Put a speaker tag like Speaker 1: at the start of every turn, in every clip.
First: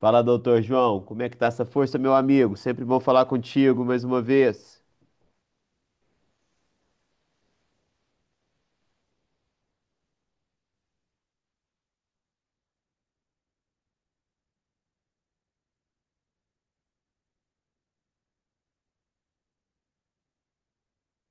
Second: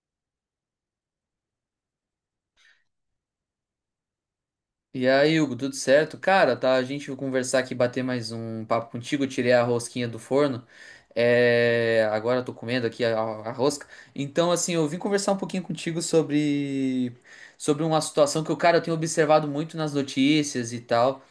Speaker 1: Fala, doutor João, como é que tá essa força, meu amigo? Sempre bom falar contigo mais uma vez.
Speaker 2: E aí, Hugo, tudo certo? Cara, tá, a gente vai conversar aqui, bater mais um papo contigo. Eu tirei a rosquinha do forno. É, agora eu tô comendo aqui a rosca. Eu vim conversar um pouquinho contigo sobre uma situação que, eu, cara, eu tenho observado muito nas notícias e tal,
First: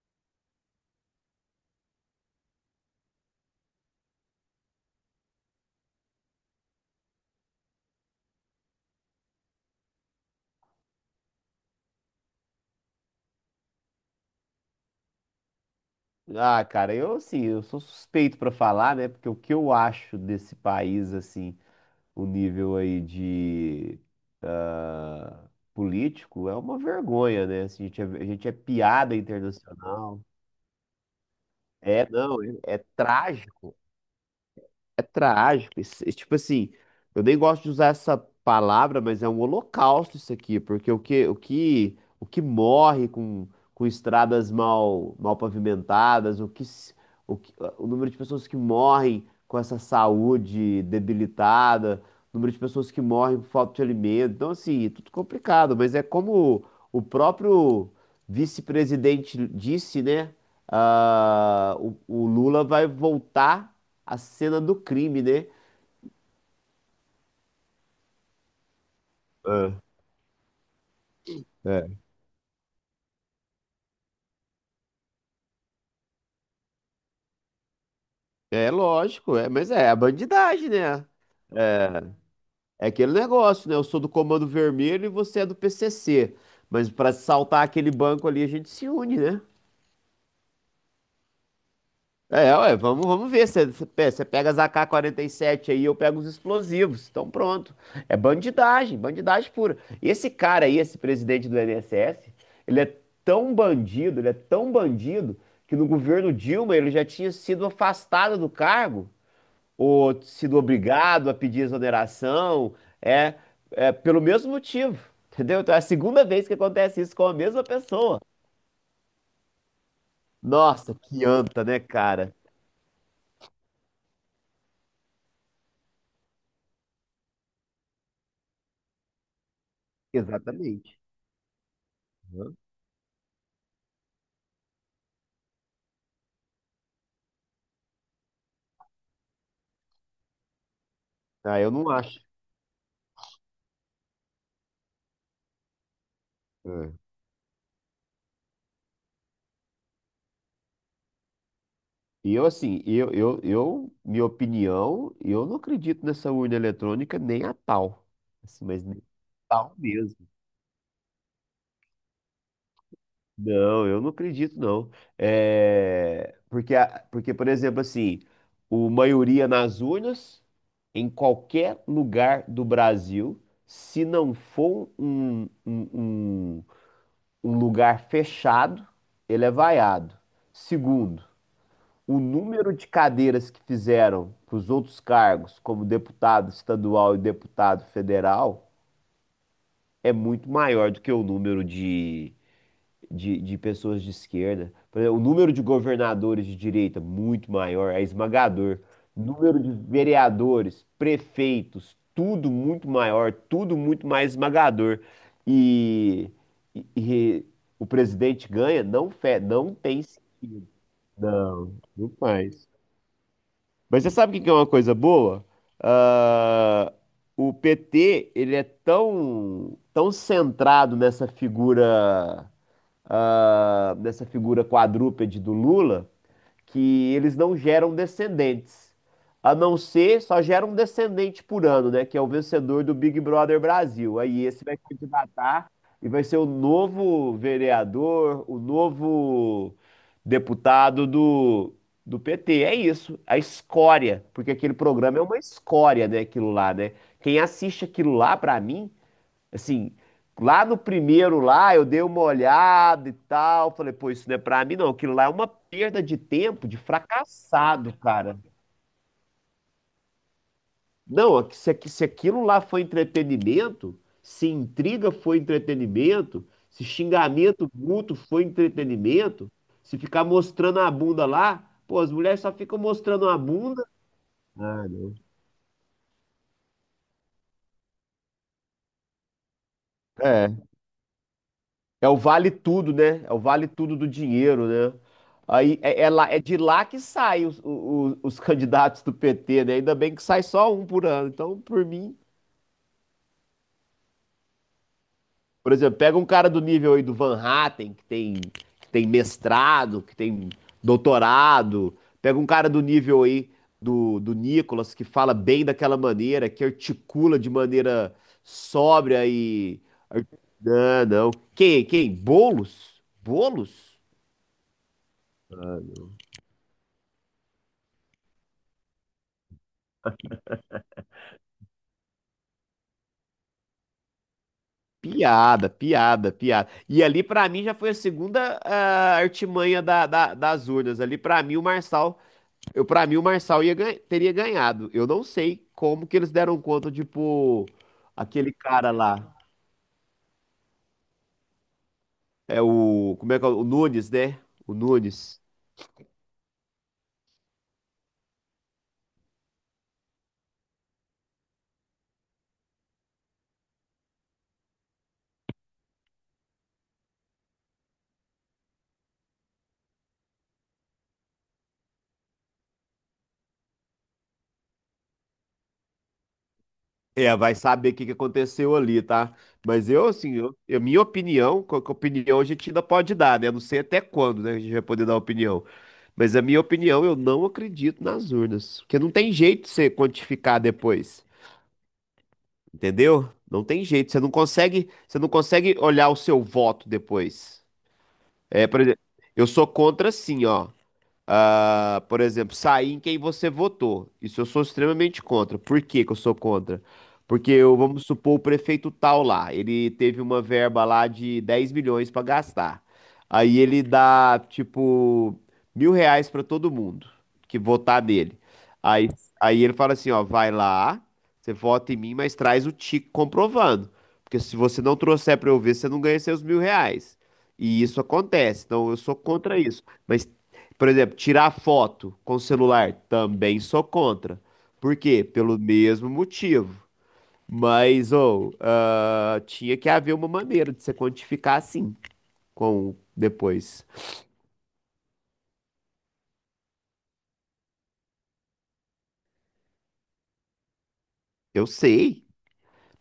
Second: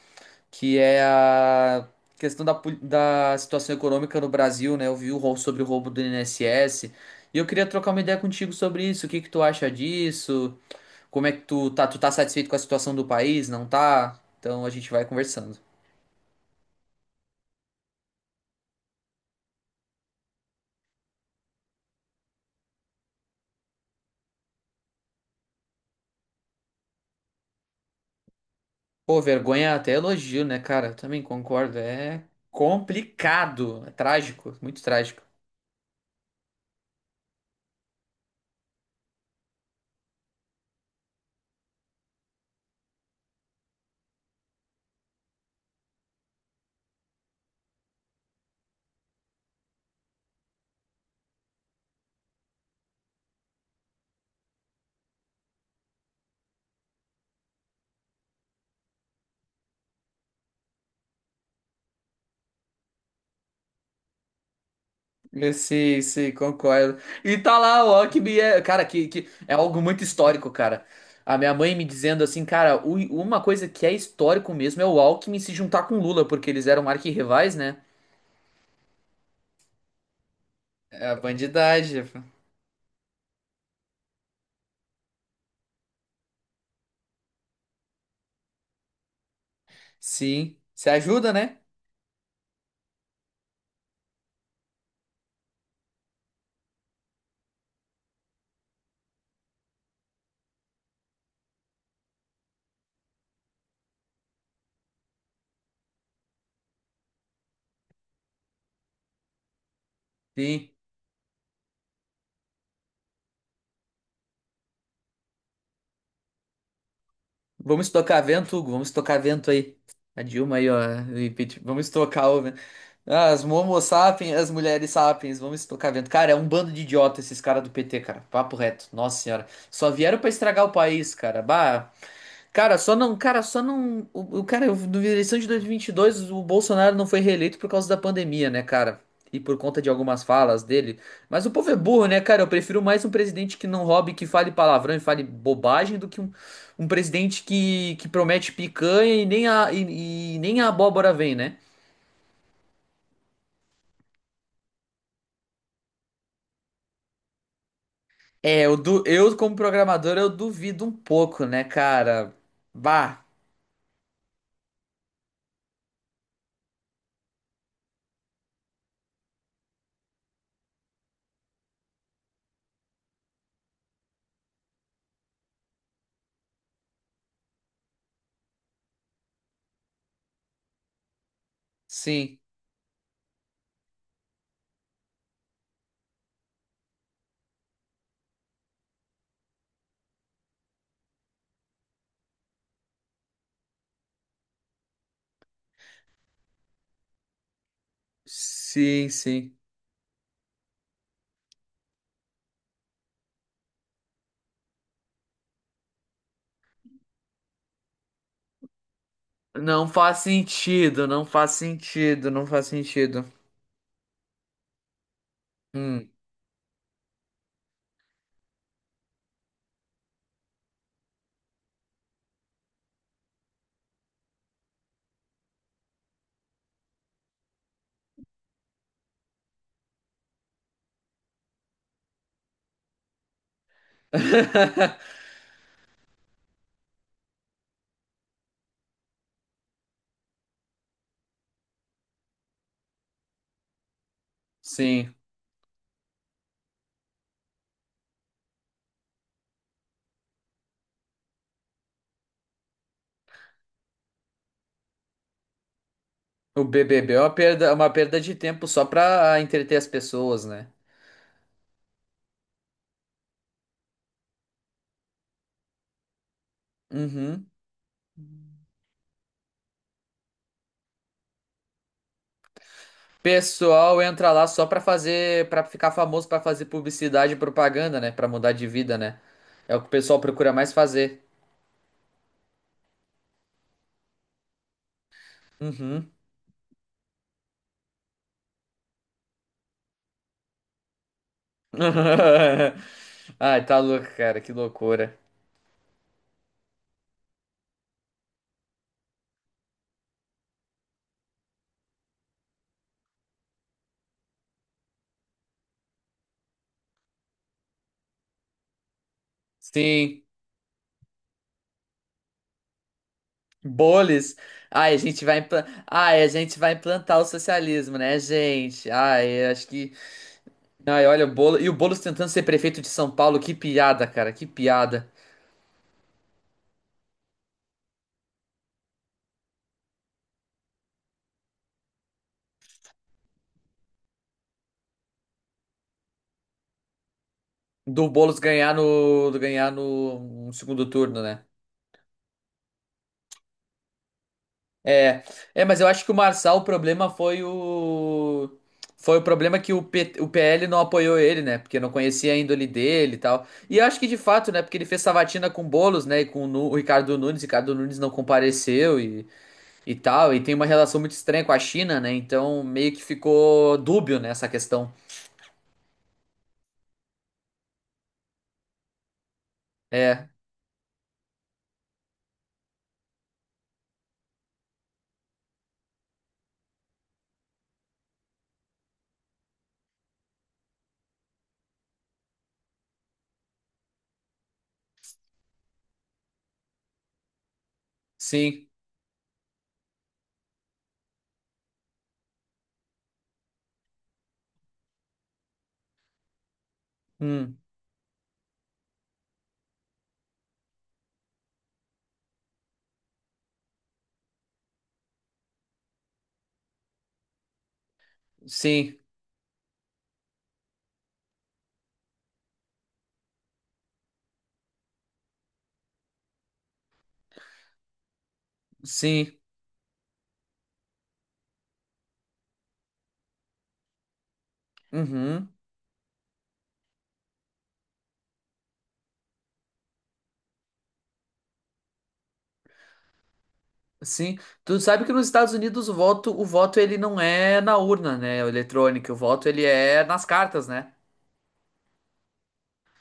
Speaker 2: que é a questão da, da situação econômica no Brasil, né? Eu vi o sobre o roubo do INSS. E eu queria trocar uma ideia contigo sobre isso. O que que tu acha disso? Como é que tu tá? Tu tá satisfeito com a situação do país? Não tá? Então a gente vai conversando.
Speaker 1: Cara, eu assim, eu sou suspeito pra falar, né? Porque o que eu acho desse país, assim, o nível aí de ah, político é uma vergonha, né? Assim, a gente é piada
Speaker 2: Pô, vergonha é até
Speaker 1: internacional.
Speaker 2: elogio, né, cara? Eu também concordo.
Speaker 1: É,
Speaker 2: É
Speaker 1: não, é, é trágico.
Speaker 2: complicado. É trágico. Muito
Speaker 1: É
Speaker 2: trágico.
Speaker 1: trágico. Isso, tipo assim, eu nem gosto de usar essa palavra, mas é um holocausto isso aqui, porque o que morre com estradas mal pavimentadas, o que, se- o que, ah, o número de pessoas que morrem com essa saúde debilitada, o número de pessoas que morrem por falta de alimento. Então, assim, é tudo complicado, mas é como o próprio vice-presidente disse, né? Ah, o Lula vai voltar a cena do crime, né?
Speaker 2: Eu, sim, sim, concordo. E tá lá o Alckmin, é, cara, que é
Speaker 1: Ah,
Speaker 2: algo muito histórico, cara. A minha mãe me
Speaker 1: é.
Speaker 2: dizendo assim, cara, uma coisa que é histórico mesmo é o Alckmin se juntar com o Lula, porque eles eram arquirrivais, né?
Speaker 1: É lógico, é, mas é a bandidagem,
Speaker 2: É
Speaker 1: né?
Speaker 2: a bandidagem.
Speaker 1: É, é aquele negócio, né? Eu sou do Comando Vermelho e você é do PCC. Mas pra saltar aquele banco ali, a gente se une, né?
Speaker 2: Sim, se ajuda, né?
Speaker 1: É, ué, vamos ver. Você pega as ak sete aí, eu pego os explosivos. Então pronto. É bandidagem, bandidagem pura. E esse cara aí, esse presidente do INSS, ele é tão bandido, ele é tão bandido, que no governo Dilma ele já tinha sido afastado do cargo ou sido
Speaker 2: Sim.
Speaker 1: obrigado a pedir exoneração, é, é pelo mesmo motivo, entendeu? Então é a segunda vez que acontece isso com a mesma
Speaker 2: Vamos
Speaker 1: pessoa.
Speaker 2: estocar vento, Hugo. Vamos estocar vento aí. A Dilma aí, ó.
Speaker 1: Nossa, que
Speaker 2: E Pete,
Speaker 1: anta, né,
Speaker 2: vamos estocar
Speaker 1: cara?
Speaker 2: o vento. Ah, as Momo sapiens, as mulheres sapiens. Vamos estocar vento. Cara, é um bando de idiota esses caras do PT, cara. Papo reto. Nossa senhora. Só vieram pra estragar o
Speaker 1: Exatamente.
Speaker 2: país, cara. Bah.
Speaker 1: Uhum.
Speaker 2: Cara, só não, o cara, eu- na eleição de 2022, o Bolsonaro não foi reeleito por causa da pandemia, né, cara? E por conta de algumas falas dele. Mas o
Speaker 1: Ah,
Speaker 2: povo
Speaker 1: eu
Speaker 2: é
Speaker 1: não
Speaker 2: burro,
Speaker 1: acho.
Speaker 2: né, cara? Eu prefiro mais um presidente que não roube, que fale palavrão e fale bobagem, do que um
Speaker 1: É.
Speaker 2: presidente que promete picanha e nem a, e nem a abóbora vem, né?
Speaker 1: E eu, assim, minha opinião, eu não acredito nessa urna eletrônica nem a pau.
Speaker 2: É,
Speaker 1: Assim,
Speaker 2: eu,
Speaker 1: mas nem a
Speaker 2: eu como
Speaker 1: pau
Speaker 2: programador,
Speaker 1: mesmo.
Speaker 2: eu duvido um pouco, né, cara? Bah,
Speaker 1: Não, eu não acredito, não. É, porque, porque, por exemplo, assim, o maioria nas urnas, em qualquer lugar do Brasil, se não for um lugar fechado, ele é vaiado. Segundo, o
Speaker 2: sim,
Speaker 1: número de cadeiras que fizeram para os outros cargos, como deputado estadual e deputado federal, é muito maior do que o número de pessoas de esquerda. Por exemplo, o número de governadores de direita muito maior, é esmagador.
Speaker 2: sim, sim.
Speaker 1: Número de vereadores, prefeitos, tudo muito maior, tudo muito mais esmagador. E, e o presidente ganha? Não, não
Speaker 2: Não
Speaker 1: tem
Speaker 2: faz
Speaker 1: sentido.
Speaker 2: sentido, não faz
Speaker 1: Não, não
Speaker 2: sentido, não faz
Speaker 1: faz.
Speaker 2: sentido.
Speaker 1: Mas você sabe o que que é uma coisa boa?
Speaker 2: Hum.
Speaker 1: Ah, o PT, ele é tão, tão centrado nessa figura dessa figura quadrúpede do Lula, que eles não geram descendentes. A não ser, só gera um descendente por ano, né? Que é o vencedor do Big Brother Brasil. Aí esse vai candidatar e vai ser o novo vereador, o novo deputado do PT. É isso, a escória, porque aquele
Speaker 2: Sim.
Speaker 1: programa é uma escória, né? Aquilo lá, né? Quem assiste aquilo lá, pra mim, assim, lá no primeiro lá, eu dei uma olhada e tal, falei, pô, isso não é pra mim não, aquilo lá é uma perda de
Speaker 2: O
Speaker 1: tempo de
Speaker 2: BBB é uma
Speaker 1: fracassado,
Speaker 2: perda de
Speaker 1: cara.
Speaker 2: tempo só pra entreter as pessoas, né?
Speaker 1: Não, se aquilo lá foi entretenimento, se intriga foi entretenimento, se
Speaker 2: Uhum.
Speaker 1: xingamento mútuo foi entretenimento, se ficar mostrando a bunda lá, pô, as mulheres só ficam mostrando a bunda.
Speaker 2: Pessoal entra lá só pra
Speaker 1: Ah,
Speaker 2: fazer, pra ficar famoso, pra fazer publicidade e propaganda, né? Pra mudar de vida, né? É o que o pessoal procura
Speaker 1: não.
Speaker 2: mais fazer.
Speaker 1: É o vale tudo, né? É o vale tudo do dinheiro, né? É
Speaker 2: Uhum.
Speaker 1: é de lá que saem os candidatos do PT, né? Ainda bem que sai só um por ano. Então, por mim,
Speaker 2: Ai, tá louco, cara, que loucura.
Speaker 1: por exemplo, pega um cara do nível aí do Van Hatten, que tem mestrado, que tem doutorado. Pega um cara do nível aí do Nicolas, que fala bem daquela maneira, que articula de maneira sóbria e.
Speaker 2: Sim.
Speaker 1: Não, não. Quem? Quem? Bolos? Bolos?
Speaker 2: Boles. Ai, a gente vai implan... Ai, a gente vai implantar o socialismo, né, gente? Ai, acho que. Ai, olha o Boulos. E o Boulos tentando ser prefeito de São Paulo, que piada, cara, que piada.
Speaker 1: Piada, piada, piada. E ali, pra mim, já foi a segunda artimanha das urnas. Ali, pra mim, o Marçal, eu, para mim, o Marçal teria ganhado. Eu não sei como que eles deram conta de pôr
Speaker 2: Do Boulos
Speaker 1: aquele
Speaker 2: ganhar
Speaker 1: cara
Speaker 2: no.
Speaker 1: lá.
Speaker 2: Do ganhar no segundo turno, né?
Speaker 1: É o, como é que é? O Nunes, né? O
Speaker 2: É.
Speaker 1: Nunes.
Speaker 2: É, mas eu acho que o Marçal, o problema foi o. Foi o problema que o PL não apoiou ele, né? Porque não conhecia a índole dele e tal. E eu acho que de fato, né? Porque ele fez sabatina com o Boulos, né? E com o o Ricardo Nunes. Ricardo Nunes não compareceu e tal, e tem uma relação muito estranha com a China, né? Então meio que ficou dúbio nessa questão.
Speaker 1: É, vai saber o que que aconteceu ali, tá? Mas eu,
Speaker 2: É,
Speaker 1: assim, minha opinião, que opinião a gente ainda pode dar, né? Não sei até quando, né, a gente vai poder dar opinião. Mas a minha opinião, eu não acredito nas urnas. Porque não tem jeito de você quantificar depois, entendeu? Não tem jeito, você não consegue olhar o seu voto depois. É,
Speaker 2: sim,
Speaker 1: por exemplo, eu sou contra, sim, ó por exemplo, sair em quem você votou. Isso eu sou extremamente contra. Por que que eu sou contra? Porque,
Speaker 2: hum,
Speaker 1: eu, vamos supor, o prefeito tal lá, ele teve uma verba lá de 10 milhões para gastar. Aí ele dá, tipo, 1.000 reais para todo mundo que votar nele.
Speaker 2: sim,
Speaker 1: Aí, aí ele fala assim, ó, vai lá, você vota em mim, mas traz o tique comprovando. Porque se você não trouxer para eu ver, você não ganha seus 1.000 reais. E isso acontece, então eu sou
Speaker 2: sim,
Speaker 1: contra isso. Mas por exemplo, tirar foto com celular, também sou contra. Por quê?
Speaker 2: uhum,
Speaker 1: Pelo mesmo motivo. Mas, ou, ah, tinha que haver uma maneira de você quantificar assim, com depois.
Speaker 2: sim. Tu sabe que nos Estados Unidos o voto ele não é na urna, né? O eletrônico, o voto ele é nas cartas, né?
Speaker 1: Eu sei.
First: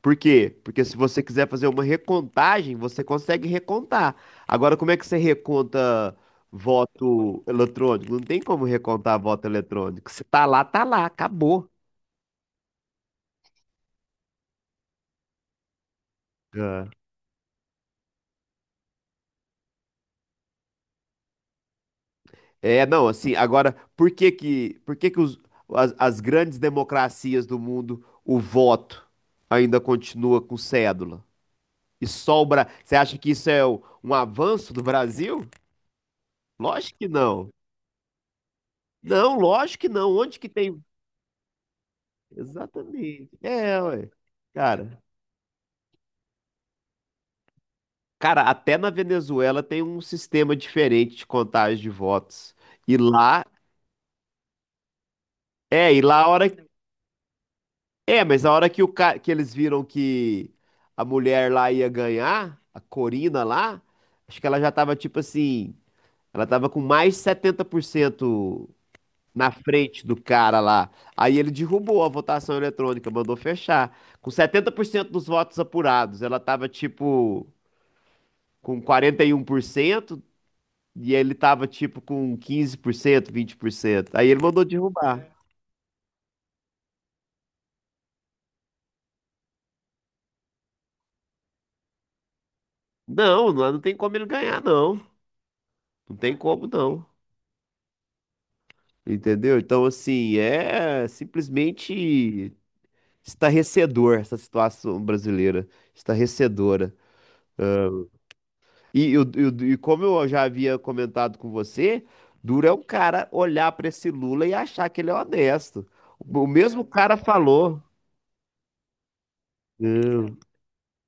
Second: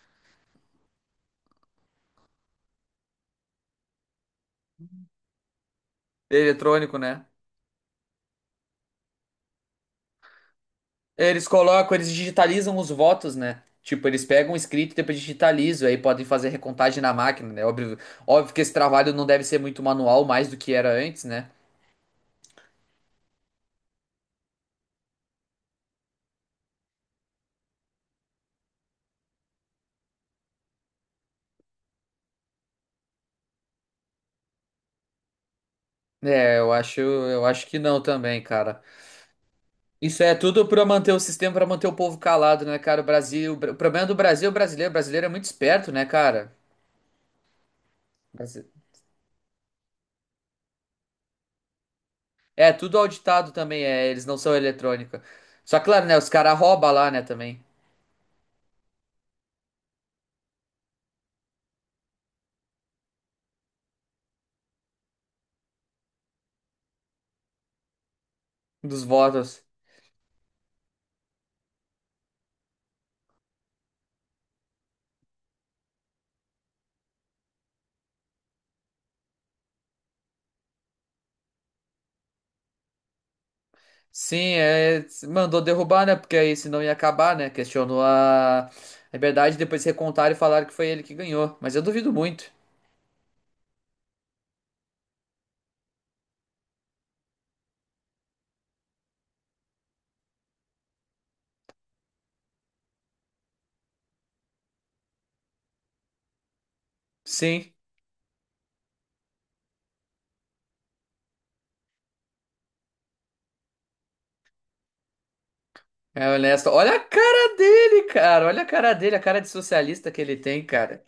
Speaker 1: Por quê? Porque se você quiser fazer uma recontagem, você consegue recontar. Agora, como é que você reconta
Speaker 2: Eletrônico, né?
Speaker 1: voto eletrônico? Não tem como recontar voto eletrônico. Se tá lá, tá lá,
Speaker 2: Eles
Speaker 1: acabou.
Speaker 2: colocam, eles digitalizam os votos, né? Tipo, eles pegam o escrito e depois digitalizam, aí podem fazer
Speaker 1: Ah,
Speaker 2: recontagem na máquina, né? Óbvio, óbvio que esse trabalho não deve ser muito manual, mais do que era antes, né?
Speaker 1: é, não, assim, agora, por que que as grandes democracias do mundo, o voto ainda continua com cédula? E só o Bra... Você acha que isso é um avanço do Brasil?
Speaker 2: É,
Speaker 1: Lógico que
Speaker 2: eu
Speaker 1: não.
Speaker 2: acho que não também, cara.
Speaker 1: Não, lógico que não.
Speaker 2: Isso é
Speaker 1: Onde que
Speaker 2: tudo
Speaker 1: tem...
Speaker 2: pra manter o sistema, pra manter o povo calado, né, cara? O
Speaker 1: Exatamente.
Speaker 2: Brasil, o
Speaker 1: É,
Speaker 2: problema
Speaker 1: ué.
Speaker 2: do Brasil é o brasileiro. O
Speaker 1: Cara,
Speaker 2: brasileiro é muito esperto, né, cara?
Speaker 1: cara,
Speaker 2: Brasi-
Speaker 1: até na Venezuela tem um sistema diferente de contagem de votos.
Speaker 2: É,
Speaker 1: E
Speaker 2: tudo
Speaker 1: lá,
Speaker 2: auditado também, é, eles não são eletrônica. Só
Speaker 1: é, e
Speaker 2: claro, né,
Speaker 1: lá
Speaker 2: os
Speaker 1: a hora
Speaker 2: caras roubam lá, né, também,
Speaker 1: é, mas na hora que, o ca... que eles viram que a mulher lá ia ganhar, a Corina lá, acho que ela já tava tipo assim, ela tava com mais de 70%
Speaker 2: dos
Speaker 1: na
Speaker 2: votos.
Speaker 1: frente do cara lá. Aí ele derrubou a votação eletrônica, mandou fechar. Com 70% dos votos apurados, ela tava tipo com 41% e ele tava tipo com 15%, 20%. Aí
Speaker 2: Sim,
Speaker 1: ele mandou
Speaker 2: é,
Speaker 1: derrubar.
Speaker 2: mandou derrubar, né, porque aí senão ia acabar, né? Questionou a liberdade, depois recontaram e falaram que foi ele que ganhou. Mas eu duvido muito.
Speaker 1: Não, não tem como ele ganhar, não. Não tem como, não. Entendeu? Então, assim, é simplesmente estarrecedor essa situação brasileira, estarrecedora.
Speaker 2: Sim.
Speaker 1: E, e como eu já havia comentado com você, duro é um cara olhar para esse Lula e achar que ele é honesto.
Speaker 2: É
Speaker 1: O
Speaker 2: honesto.
Speaker 1: mesmo
Speaker 2: Olha a
Speaker 1: cara
Speaker 2: cara
Speaker 1: falou.
Speaker 2: dele, cara. Olha a cara dele, a cara de socialista que ele
Speaker 1: Hum,
Speaker 2: tem, cara.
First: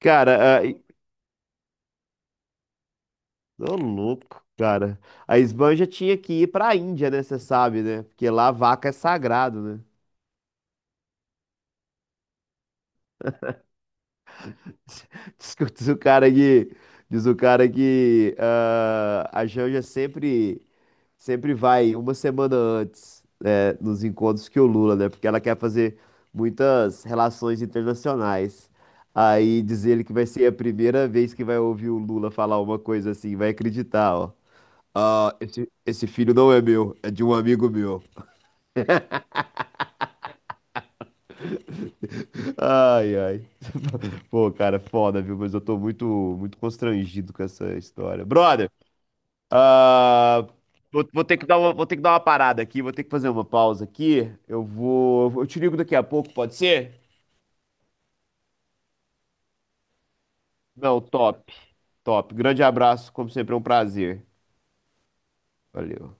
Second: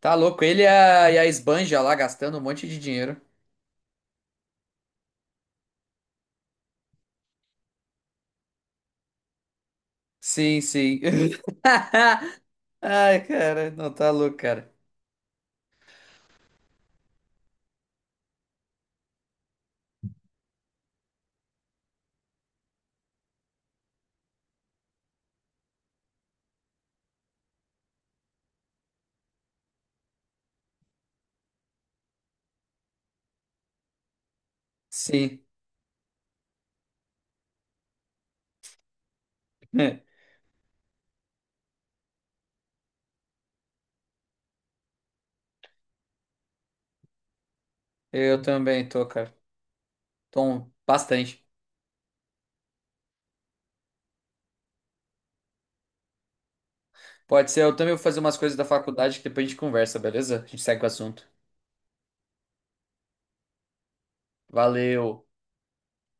Speaker 2: Tá louco.
Speaker 1: ah,
Speaker 2: Ele e a esbanja lá gastando um monte de dinheiro.
Speaker 1: ô louco, cara. A Esbanja tinha que ir para a Índia, né? Você sabe, né? Porque lá a vaca é sagrado, né?
Speaker 2: Sim, sim. Ai, cara. Não, tá louco, cara.
Speaker 1: Diz o cara que, diz o cara que a Janja sempre vai uma semana antes, né, nos encontros que o Lula, né? Porque ela quer fazer muitas relações internacionais. Aí diz ele que vai ser a primeira vez que vai ouvir o Lula falar uma coisa assim, vai acreditar, ó. Ah,
Speaker 2: Sim.
Speaker 1: esse filho não é meu, é de um amigo meu. Ai, ai. Pô, cara, foda, viu? Mas eu tô muito constrangido com essa história.
Speaker 2: Eu
Speaker 1: Brother!
Speaker 2: também tô, cara. Tô
Speaker 1: Ah,
Speaker 2: um, bastante.
Speaker 1: vou ter que dar uma parada aqui, vou ter que fazer uma pausa aqui. Eu vou, eu te ligo daqui a pouco, pode ser?
Speaker 2: Pode ser. Eu também vou fazer umas coisas da faculdade que depois a gente conversa, beleza? A gente segue o
Speaker 1: Não,
Speaker 2: assunto.
Speaker 1: top, top. Grande abraço, como sempre, é um prazer.
Speaker 2: Valeu.
Speaker 1: Valeu.